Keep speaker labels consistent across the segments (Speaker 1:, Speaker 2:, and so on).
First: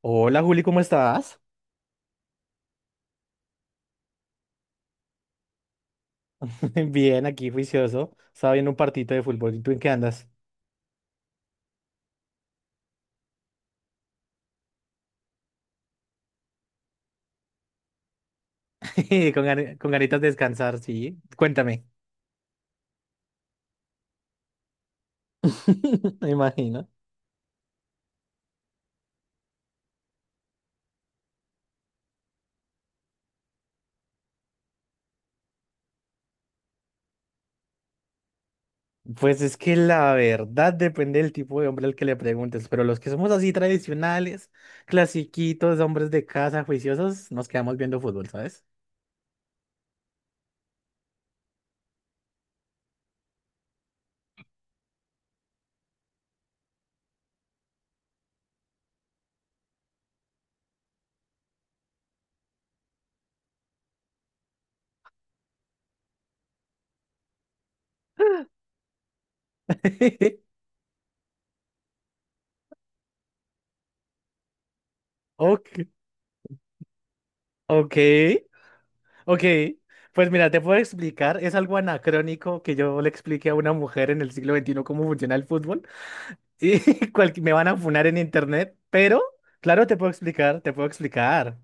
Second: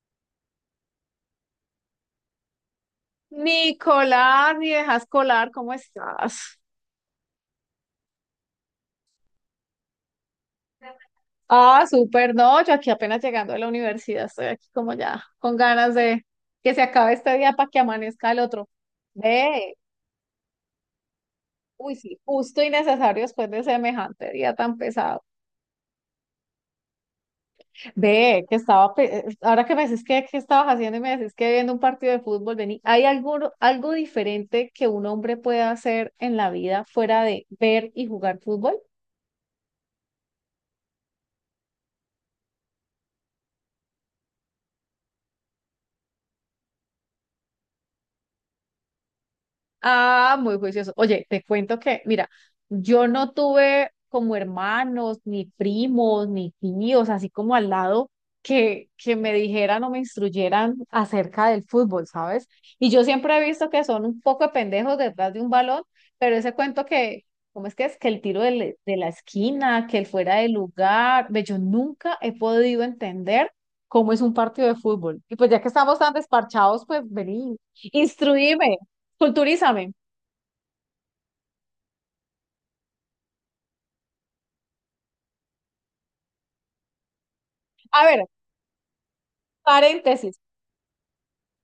Speaker 1: Hola Juli, ¿cómo estás?
Speaker 2: Nicolás, mi dejas colar, ¿cómo estás?
Speaker 1: Bien, aquí juicioso. Estaba viendo un partito de fútbol. ¿Y tú en qué andas?
Speaker 2: Ah, súper, no, yo aquí apenas llegando de la universidad, estoy aquí como ya con ganas de que se acabe este día para que amanezca el otro.
Speaker 1: Con, gani-
Speaker 2: Ve,
Speaker 1: con ganitas de descansar, sí. Cuéntame.
Speaker 2: uy, sí, justo y necesario después de semejante día tan pesado.
Speaker 1: Me imagino.
Speaker 2: Ve, que estaba, ahora que me decís que estabas haciendo y me decís que viendo un partido de fútbol, vení, ¿hay algo diferente que un hombre pueda hacer en la vida fuera de ver y jugar fútbol?
Speaker 1: Pues es que la verdad depende del tipo de hombre al que le preguntes, pero los que somos así tradicionales, clasiquitos, hombres de casa, juiciosos, nos quedamos viendo fútbol, ¿sabes?
Speaker 2: Ah, muy juicioso. Oye, te cuento que, mira, yo no tuve como hermanos, ni primos, ni tíos, así como al lado, que me dijeran o me instruyeran acerca del fútbol, ¿sabes? Y yo siempre he visto que son un poco de pendejos detrás de un balón, pero ese cuento que, ¿cómo es? Que el tiro de la esquina, que el fuera de lugar, ve, yo nunca he podido entender cómo es un partido de fútbol. Y pues ya que
Speaker 1: Ok,
Speaker 2: estamos tan desparchados, pues vení.
Speaker 1: ok,
Speaker 2: Instruíme,
Speaker 1: ok.
Speaker 2: culturízame.
Speaker 1: Pues mira, te puedo explicar, es algo anacrónico que yo le explique a una mujer en el siglo XXI cómo funciona el fútbol. Y cual- me van a
Speaker 2: A
Speaker 1: funar en
Speaker 2: ver,
Speaker 1: internet, pero claro, te puedo
Speaker 2: paréntesis,
Speaker 1: explicar, te puedo explicar.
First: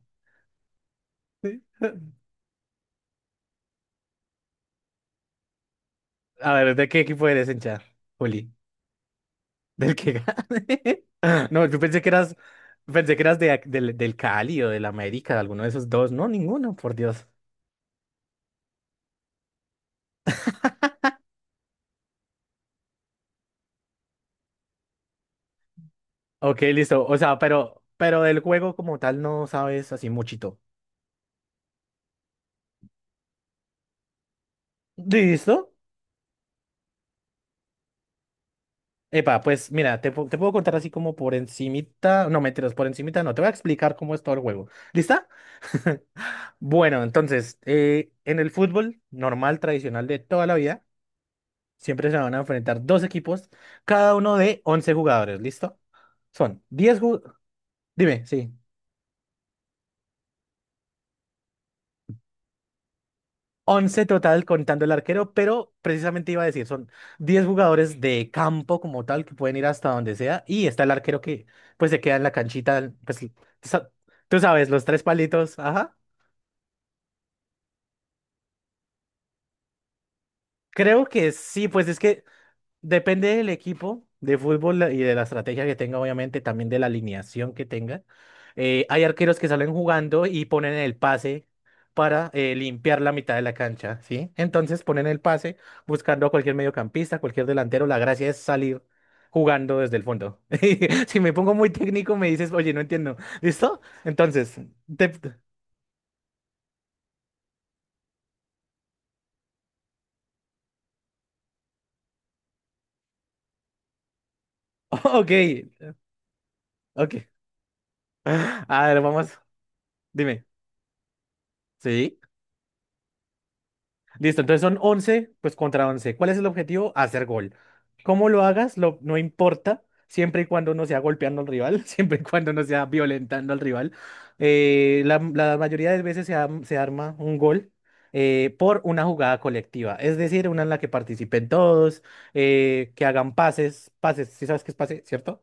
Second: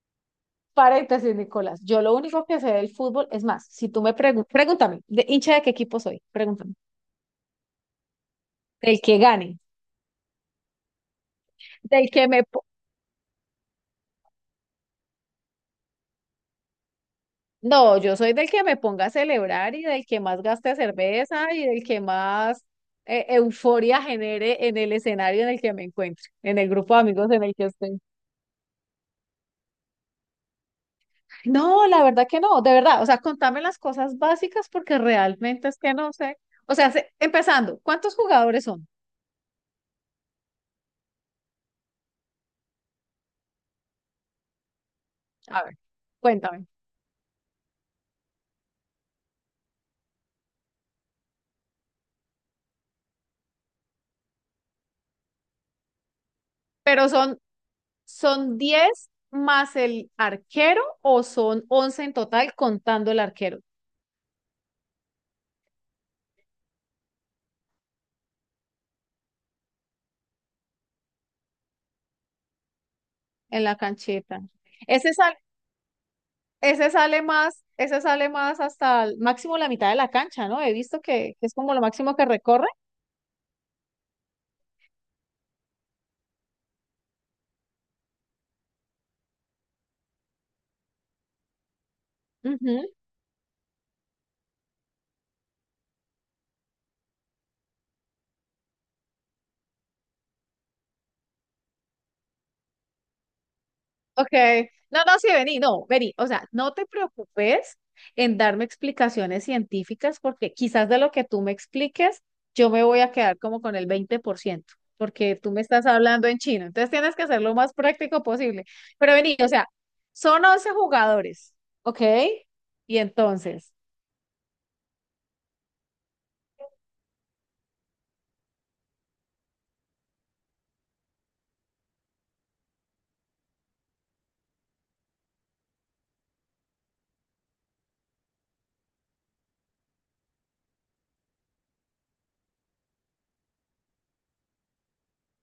Speaker 2: paréntesis,
Speaker 1: Sí.
Speaker 2: Nicolás. Yo lo único que sé del fútbol, es más, si tú me preguntas, pregúntame, ¿de hincha de qué equipo soy?
Speaker 1: A ver,
Speaker 2: Pregúntame.
Speaker 1: ¿de qué equipo eres, hincha? Juli,
Speaker 2: Del que gane,
Speaker 1: del que gane. No, yo
Speaker 2: del que me... po-
Speaker 1: pensé que eras del Cali o del América, de alguno de esos dos. No, ninguno, por Dios.
Speaker 2: no, yo soy del que me ponga a celebrar y del que más gaste cerveza y del que más euforia genere en el escenario en el que me encuentro, en
Speaker 1: Ok,
Speaker 2: el grupo de
Speaker 1: listo. O
Speaker 2: amigos
Speaker 1: sea,
Speaker 2: en el que
Speaker 1: pero,
Speaker 2: estoy.
Speaker 1: pero del juego como tal no sabes así muchito.
Speaker 2: No, la verdad que no, de verdad. O sea, contame las cosas básicas porque realmente
Speaker 1: ¿Listo?
Speaker 2: es que no sé. O sea, empezando, ¿cuántos jugadores son?
Speaker 1: Epa, pues mira, te puedo contar así como por encimita. No, mentiras, por encimita no. Te voy a explicar cómo es todo el juego. ¿Lista?
Speaker 2: A ver, cuéntame.
Speaker 1: Bueno, entonces, en el fútbol normal, tradicional de toda la vida, siempre se van a enfrentar dos equipos, cada uno de 11 jugadores, ¿listo? Son 10.
Speaker 2: Pero
Speaker 1: Jugadores,
Speaker 2: son,
Speaker 1: dime, sí,
Speaker 2: son 10 más el arquero o son 11 en total contando el arquero
Speaker 1: once total contando el arquero, pero precisamente iba a decir, son 10 jugadores de campo como tal que pueden ir hasta donde sea y está el arquero que pues se queda en la canchita, pues
Speaker 2: en la
Speaker 1: sa- tú
Speaker 2: cancheta.
Speaker 1: sabes, los tres
Speaker 2: Ese sale,
Speaker 1: palitos, ajá.
Speaker 2: ese sale más hasta el máximo la mitad de la cancha, ¿no? He visto
Speaker 1: Creo que
Speaker 2: que es
Speaker 1: sí,
Speaker 2: como lo
Speaker 1: pues es
Speaker 2: máximo
Speaker 1: que
Speaker 2: que recorre.
Speaker 1: depende del equipo de fútbol y de la estrategia que tenga, obviamente, también de la alineación que tenga. Hay arqueros que salen jugando y ponen el pase para limpiar la mitad de la cancha, ¿sí? Entonces ponen el pase buscando a cualquier mediocampista, cualquier delantero. La gracia es salir jugando desde el fondo. Si me pongo muy técnico, me dices, oye, no entiendo. ¿Listo?
Speaker 2: Ok,
Speaker 1: Entonces,
Speaker 2: no,
Speaker 1: te-
Speaker 2: no, sí, vení, no, vení, o sea, no te preocupes en darme explicaciones científicas porque quizás de lo que tú me expliques, yo me voy a quedar como con el 20%
Speaker 1: ok,
Speaker 2: porque tú me estás hablando en chino, entonces tienes que
Speaker 1: ok.
Speaker 2: ser lo más práctico posible.
Speaker 1: A ver,
Speaker 2: Pero vení,
Speaker 1: vamos,
Speaker 2: o sea, son
Speaker 1: dime.
Speaker 2: 11 jugadores, ¿ok?
Speaker 1: ¿Sí?
Speaker 2: Y entonces,
Speaker 1: Listo, entonces son 11 pues contra once. ¿Cuál es el objetivo? Hacer gol. ¿Cómo lo hagas? No importa, siempre y cuando no sea golpeando al rival, siempre y cuando no sea violentando al rival. La mayoría de veces se arma un gol por una jugada colectiva, es decir, una en la que participen todos, que hagan pases, pases, si sabes qué es pase, ¿cierto?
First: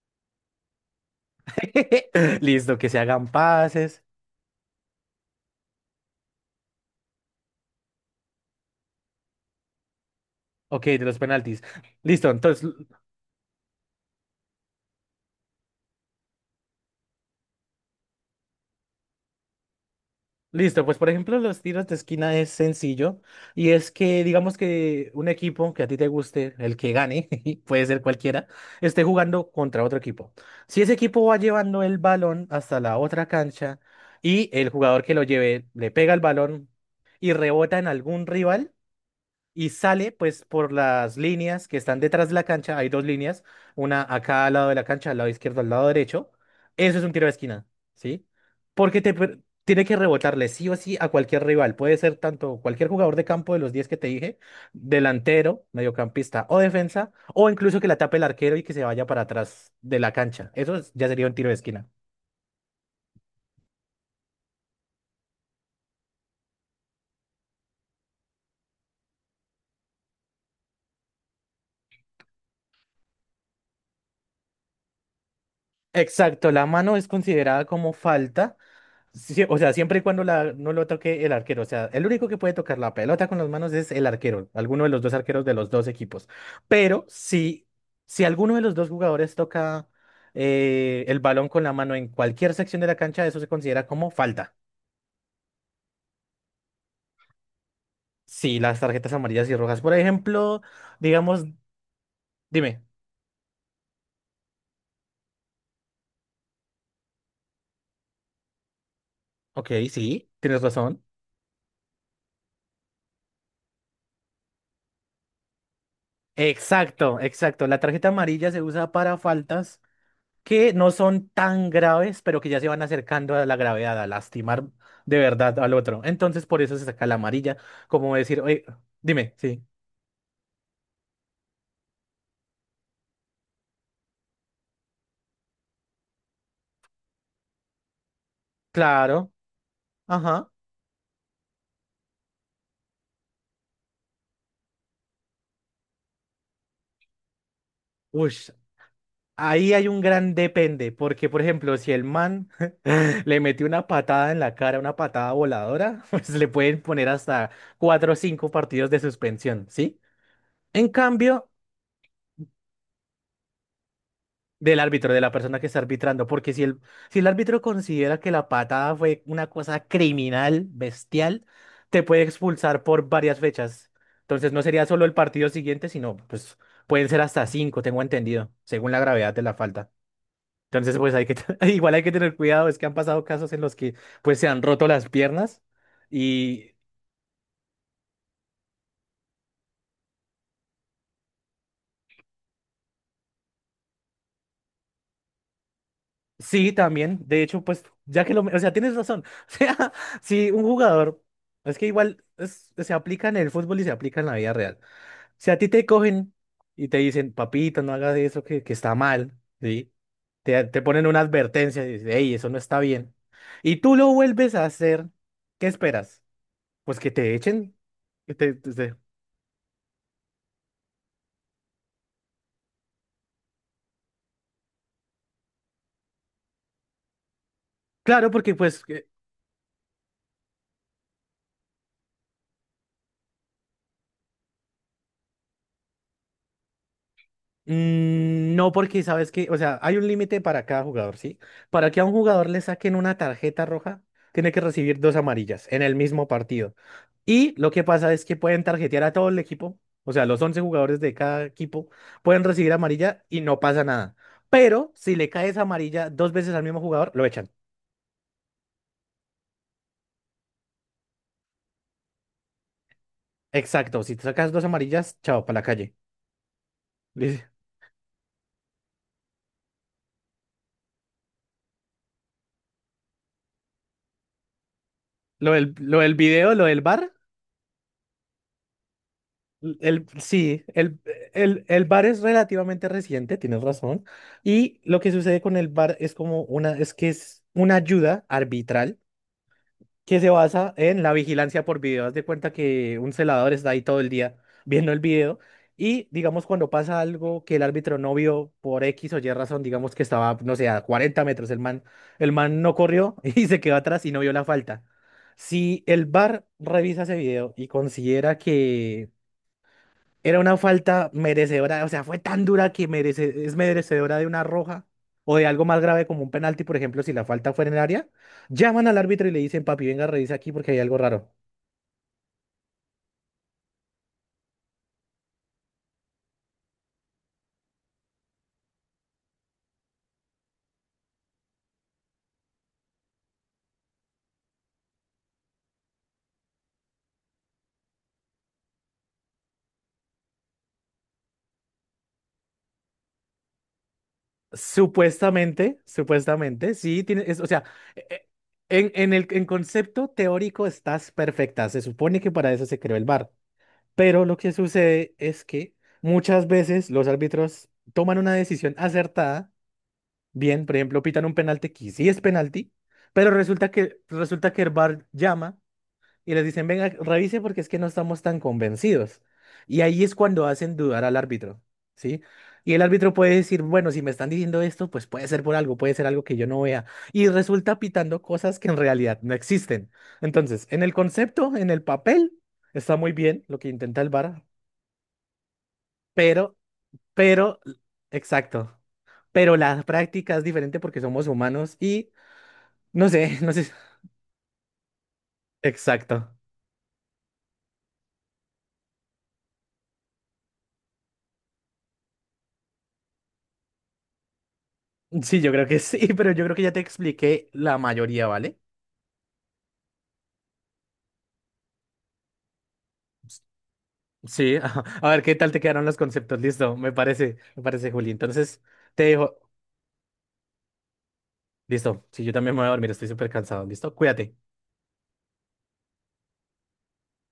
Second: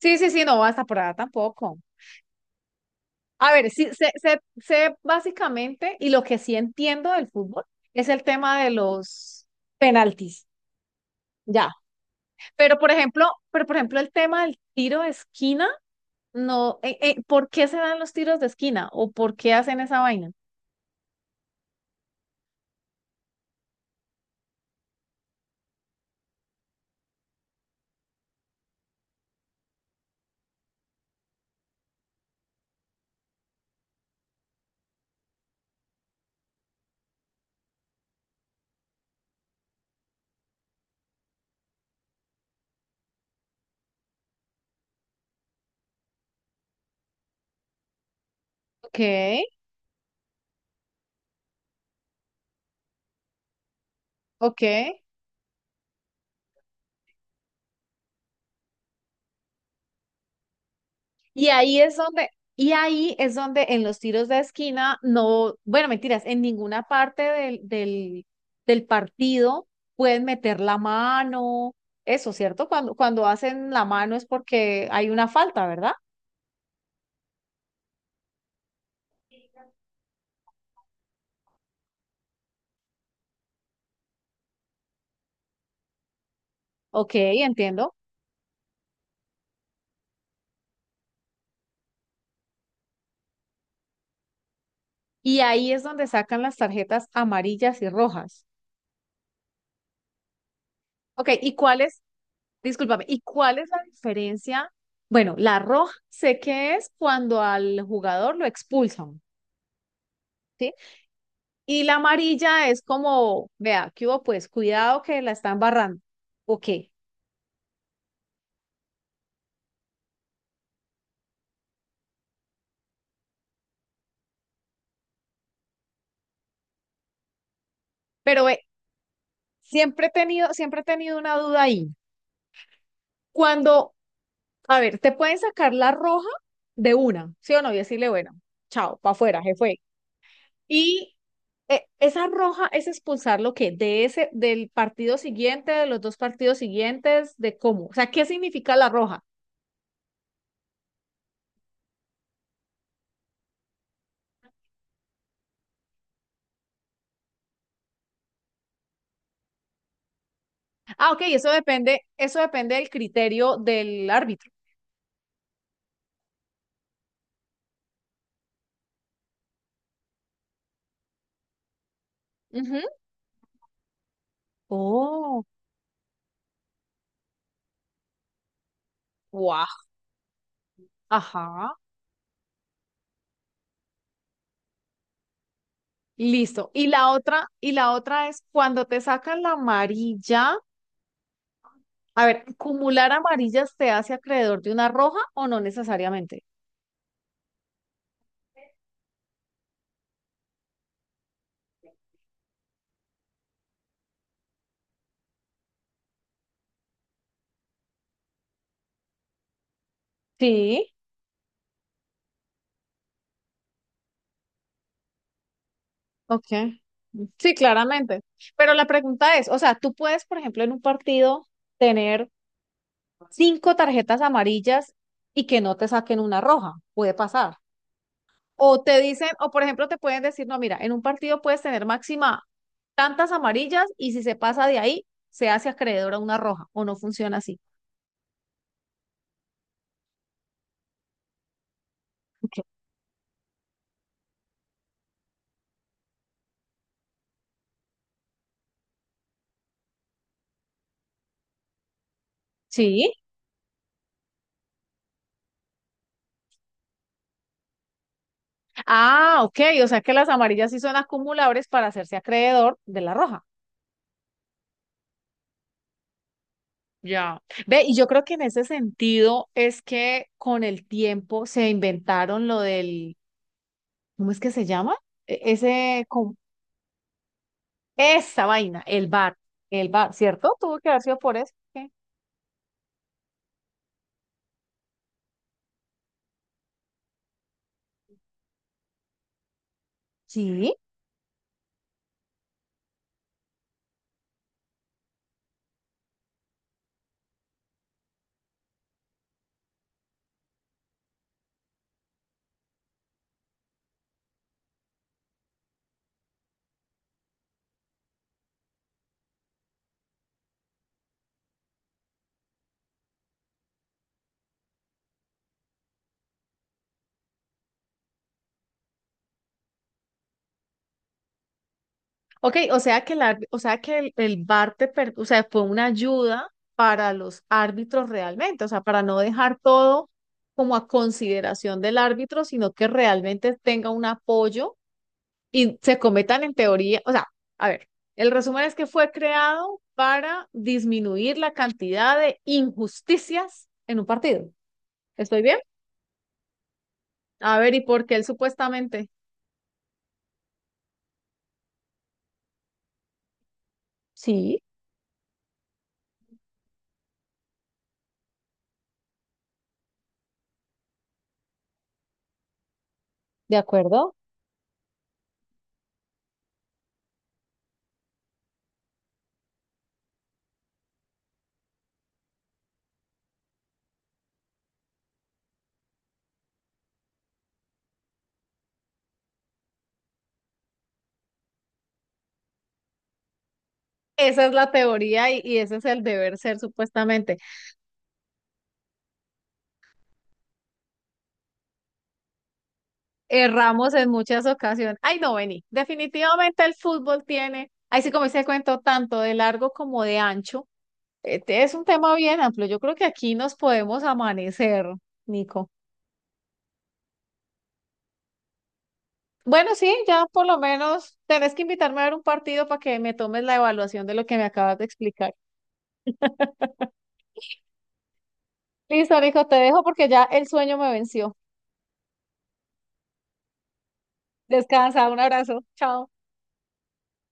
Speaker 2: sí, sí, sí, no, hasta por allá tampoco.
Speaker 1: Listo, que se hagan
Speaker 2: A ver, sí,
Speaker 1: pases.
Speaker 2: sé básicamente, y lo que sí entiendo del fútbol es el tema de los penaltis.
Speaker 1: Ok, de los penaltis.
Speaker 2: Ya,
Speaker 1: Listo, entonces
Speaker 2: pero por ejemplo, pero por ejemplo el tema del tiro de esquina, no, ¿por qué se dan los tiros de esquina o por qué hacen esa vaina?
Speaker 1: listo, pues por ejemplo los tiros de esquina es sencillo y es que digamos que un equipo que a ti te guste, el que gane, puede ser cualquiera, esté jugando contra otro equipo. Si ese equipo va llevando el balón hasta la otra cancha y el jugador que lo lleve le pega el balón y rebota en algún rival, y sale pues por las líneas que están detrás de la cancha. Hay dos líneas, una a cada lado de la cancha, al lado izquierdo, al lado derecho. Eso es un tiro de esquina, ¿sí?
Speaker 2: Ok,
Speaker 1: Porque tiene que rebotarle sí o sí a cualquier rival. Puede ser tanto cualquier jugador de campo de los 10 que te dije,
Speaker 2: ok.
Speaker 1: delantero, mediocampista o defensa, o incluso que la tape el arquero y que se vaya para atrás de la cancha. Ya sería un tiro
Speaker 2: Y
Speaker 1: de
Speaker 2: ahí
Speaker 1: esquina.
Speaker 2: es donde, y ahí es donde en los tiros de esquina no, bueno, mentiras, en ninguna parte del partido pueden meter la mano, eso, ¿cierto? Cuando, cuando hacen la mano es porque hay una falta, ¿verdad?
Speaker 1: Exacto, la mano es considerada como falta. Sí, o sea, siempre y cuando no lo toque el arquero. O sea, el único que puede tocar la pelota con las manos es el arquero, alguno de los dos arqueros de los dos equipos. Pero
Speaker 2: Ok,
Speaker 1: si,
Speaker 2: entiendo.
Speaker 1: si alguno de los dos jugadores toca el balón con la mano en cualquier sección de la cancha, eso se considera como falta.
Speaker 2: Y ahí es donde sacan las tarjetas amarillas y rojas.
Speaker 1: Sí, las tarjetas amarillas y rojas. Por ejemplo,
Speaker 2: Ok,
Speaker 1: digamos,
Speaker 2: ¿y cuáles
Speaker 1: dime,
Speaker 2: discúlpame, ¿y cuál es la diferencia? Bueno, la roja sé que es cuando al jugador lo expulsan,
Speaker 1: ok, sí, tienes
Speaker 2: ¿sí?
Speaker 1: razón.
Speaker 2: Y la amarilla es como, vea, ¿qué hubo? Pues cuidado que la están barrando. Ok,
Speaker 1: Exacto, exacto. La tarjeta amarilla se usa para faltas que no son tan graves, pero que ya se van acercando a la gravedad, a lastimar de verdad al otro. Entonces, por eso se saca la amarilla, como decir,
Speaker 2: pero
Speaker 1: oye, dime, sí,
Speaker 2: siempre he tenido una duda ahí. Cuando, a ver, te pueden sacar la roja de una, ¿sí o no? Y decirle, bueno, chao, para
Speaker 1: claro,
Speaker 2: afuera, jefe.
Speaker 1: ajá,
Speaker 2: Y esa roja es expulsar lo que de ese, del partido siguiente, de los dos partidos siguientes, de cómo. O sea, ¿qué
Speaker 1: ush.
Speaker 2: significa la roja?
Speaker 1: Ahí hay un gran depende, porque por ejemplo, si el man le metió una patada en la cara, una patada voladora, pues le pueden poner hasta cuatro o cinco partidos de suspensión, ¿sí? En
Speaker 2: Ah, ok,
Speaker 1: cambio,
Speaker 2: eso depende del criterio del árbitro.
Speaker 1: del árbitro, de la persona que está arbitrando, porque si el árbitro considera que la patada fue una cosa criminal, bestial, te puede
Speaker 2: Ujú.
Speaker 1: expulsar por varias fechas. Entonces no sería solo el
Speaker 2: Oh,
Speaker 1: partido siguiente, sino pues pueden ser hasta cinco, tengo entendido, según la gravedad de la
Speaker 2: guau,
Speaker 1: falta. Entonces pues hay que,
Speaker 2: ajá.
Speaker 1: igual hay que tener cuidado, es que han pasado casos en los que pues se han roto las piernas
Speaker 2: Listo.
Speaker 1: y
Speaker 2: Y la otra es cuando te sacan la amarilla. A ver, ¿acumular amarillas te hace acreedor de una roja o no necesariamente?
Speaker 1: sí, también. De hecho, pues, ya que lo... O sea, tienes razón. O sea, si un jugador... Es que igual se aplica en el fútbol y se aplica en la vida real. Si a ti te cogen y te dicen, papito, no hagas eso que está mal, ¿sí? Te
Speaker 2: Sí.
Speaker 1: ponen una advertencia y dices, hey, eso no está bien. Y tú lo vuelves a hacer, ¿qué esperas?
Speaker 2: Ok.
Speaker 1: Pues que te
Speaker 2: Sí,
Speaker 1: echen.
Speaker 2: claramente.
Speaker 1: Que te- te-
Speaker 2: Pero la
Speaker 1: te-
Speaker 2: pregunta es, o sea, tú puedes, por ejemplo, en un partido tener cinco tarjetas amarillas y que no te saquen una roja, puede pasar.
Speaker 1: Claro, porque pues,
Speaker 2: O te dicen, o por ejemplo, te pueden decir, no, mira, en un partido puedes tener máxima tantas amarillas y si se pasa de ahí, se hace acreedor a una roja, o no funciona así.
Speaker 1: mm, no, porque sabes que, o sea, hay un límite para cada jugador, ¿sí? Para que a un jugador
Speaker 2: Ok.
Speaker 1: le saquen una tarjeta roja, tiene que recibir dos amarillas en el mismo partido. Y lo que pasa es que pueden tarjetear a todo el equipo, o sea, los 11 jugadores de cada equipo pueden recibir
Speaker 2: Sí.
Speaker 1: amarilla y no pasa nada. Pero si le caes amarilla dos veces al mismo jugador, lo echan.
Speaker 2: Ah, ok, o sea que las amarillas sí son acumulables para hacerse acreedor de la roja.
Speaker 1: Exacto, si te sacas dos amarillas, chao, para la calle.
Speaker 2: Ya.
Speaker 1: Dice,
Speaker 2: Ve, y yo creo que en ese sentido es que con el tiempo se inventaron lo del, ¿cómo es que se llama?
Speaker 1: lo del, lo
Speaker 2: Ese,
Speaker 1: del video, lo del bar.
Speaker 2: esa vaina, el
Speaker 1: El,
Speaker 2: bar, ¿cierto?
Speaker 1: sí,
Speaker 2: Tuvo que haber sido por eso.
Speaker 1: El
Speaker 2: ¿Qué?
Speaker 1: bar es relativamente reciente, tienes razón. Y lo que sucede con el bar es como una, es que es una ayuda arbitral que se basa
Speaker 2: Sí.
Speaker 1: en la vigilancia por video. Haz de cuenta que un celador está ahí todo el día viendo el video y digamos cuando pasa algo que el árbitro no vio por X o Y razón, digamos que estaba, no sé, a 40 metros, el man no corrió y se quedó atrás y no vio la falta. Si el bar revisa ese video y considera que era una falta merecedora, o sea, fue tan dura que merece, es merecedora de una roja o de algo más grave como un penalti, por ejemplo, si la falta fuera en el área, llaman al árbitro y le dicen, papi, venga, revisa aquí porque hay algo raro.
Speaker 2: Ok, o sea que el bar o sea, fue una ayuda para los árbitros realmente, o sea, para no dejar todo como a consideración del árbitro, sino que realmente tenga un apoyo y se cometan en teoría, o sea, a ver, el resumen es que fue creado para disminuir la cantidad de injusticias en un partido. ¿Estoy bien?
Speaker 1: Supuestamente, supuestamente, sí, tiene, es, o
Speaker 2: A
Speaker 1: sea,
Speaker 2: ver, ¿y
Speaker 1: e-
Speaker 2: por qué él
Speaker 1: e-
Speaker 2: supuestamente?
Speaker 1: en el en concepto teórico estás perfecta, se supone que para eso se creó el VAR, pero lo que
Speaker 2: Sí,
Speaker 1: sucede es que muchas veces los árbitros toman una decisión acertada. Bien, por ejemplo, pitan un penalti que sí es penalti, pero
Speaker 2: de acuerdo.
Speaker 1: resulta que el VAR llama y les dicen, venga, revise porque es que no estamos tan convencidos. Y ahí es cuando hacen dudar al árbitro, ¿sí? Y el árbitro puede decir, bueno, si me están diciendo esto, pues puede ser por algo, puede ser algo que yo no vea. Y resulta pitando cosas que en realidad no existen. Entonces, en el concepto, en el papel, está muy bien lo que intenta el VAR,
Speaker 2: Esa es la teoría y ese es el deber
Speaker 1: pero,
Speaker 2: ser supuestamente.
Speaker 1: pero, exacto. Pero la práctica es diferente porque somos humanos y no sé, no sé.
Speaker 2: Erramos en muchas ocasiones. Ay, no, vení.
Speaker 1: Exacto.
Speaker 2: Definitivamente el fútbol tiene, ahí sí como dice el cuento, tanto de largo como de ancho. Este es un tema bien amplio. Yo creo que aquí nos podemos amanecer,
Speaker 1: Sí, yo creo
Speaker 2: Nico.
Speaker 1: que sí, pero yo creo que ya te expliqué la mayoría, ¿vale?
Speaker 2: Bueno, sí, ya por lo menos tenés que invitarme a ver un partido para que me tomes la evaluación de lo que me
Speaker 1: Sí,
Speaker 2: acabas
Speaker 1: ajá.
Speaker 2: de
Speaker 1: A ver qué
Speaker 2: explicar.
Speaker 1: tal te quedaron los conceptos. Listo, me parece, Juli. Entonces, te
Speaker 2: Listo,
Speaker 1: dejo.
Speaker 2: hijo, te dejo porque ya el sueño me venció.
Speaker 1: Listo. Sí, yo también me voy a dormir, estoy súper cansado. Listo, cuídate.
Speaker 2: Descansa, un abrazo, chao.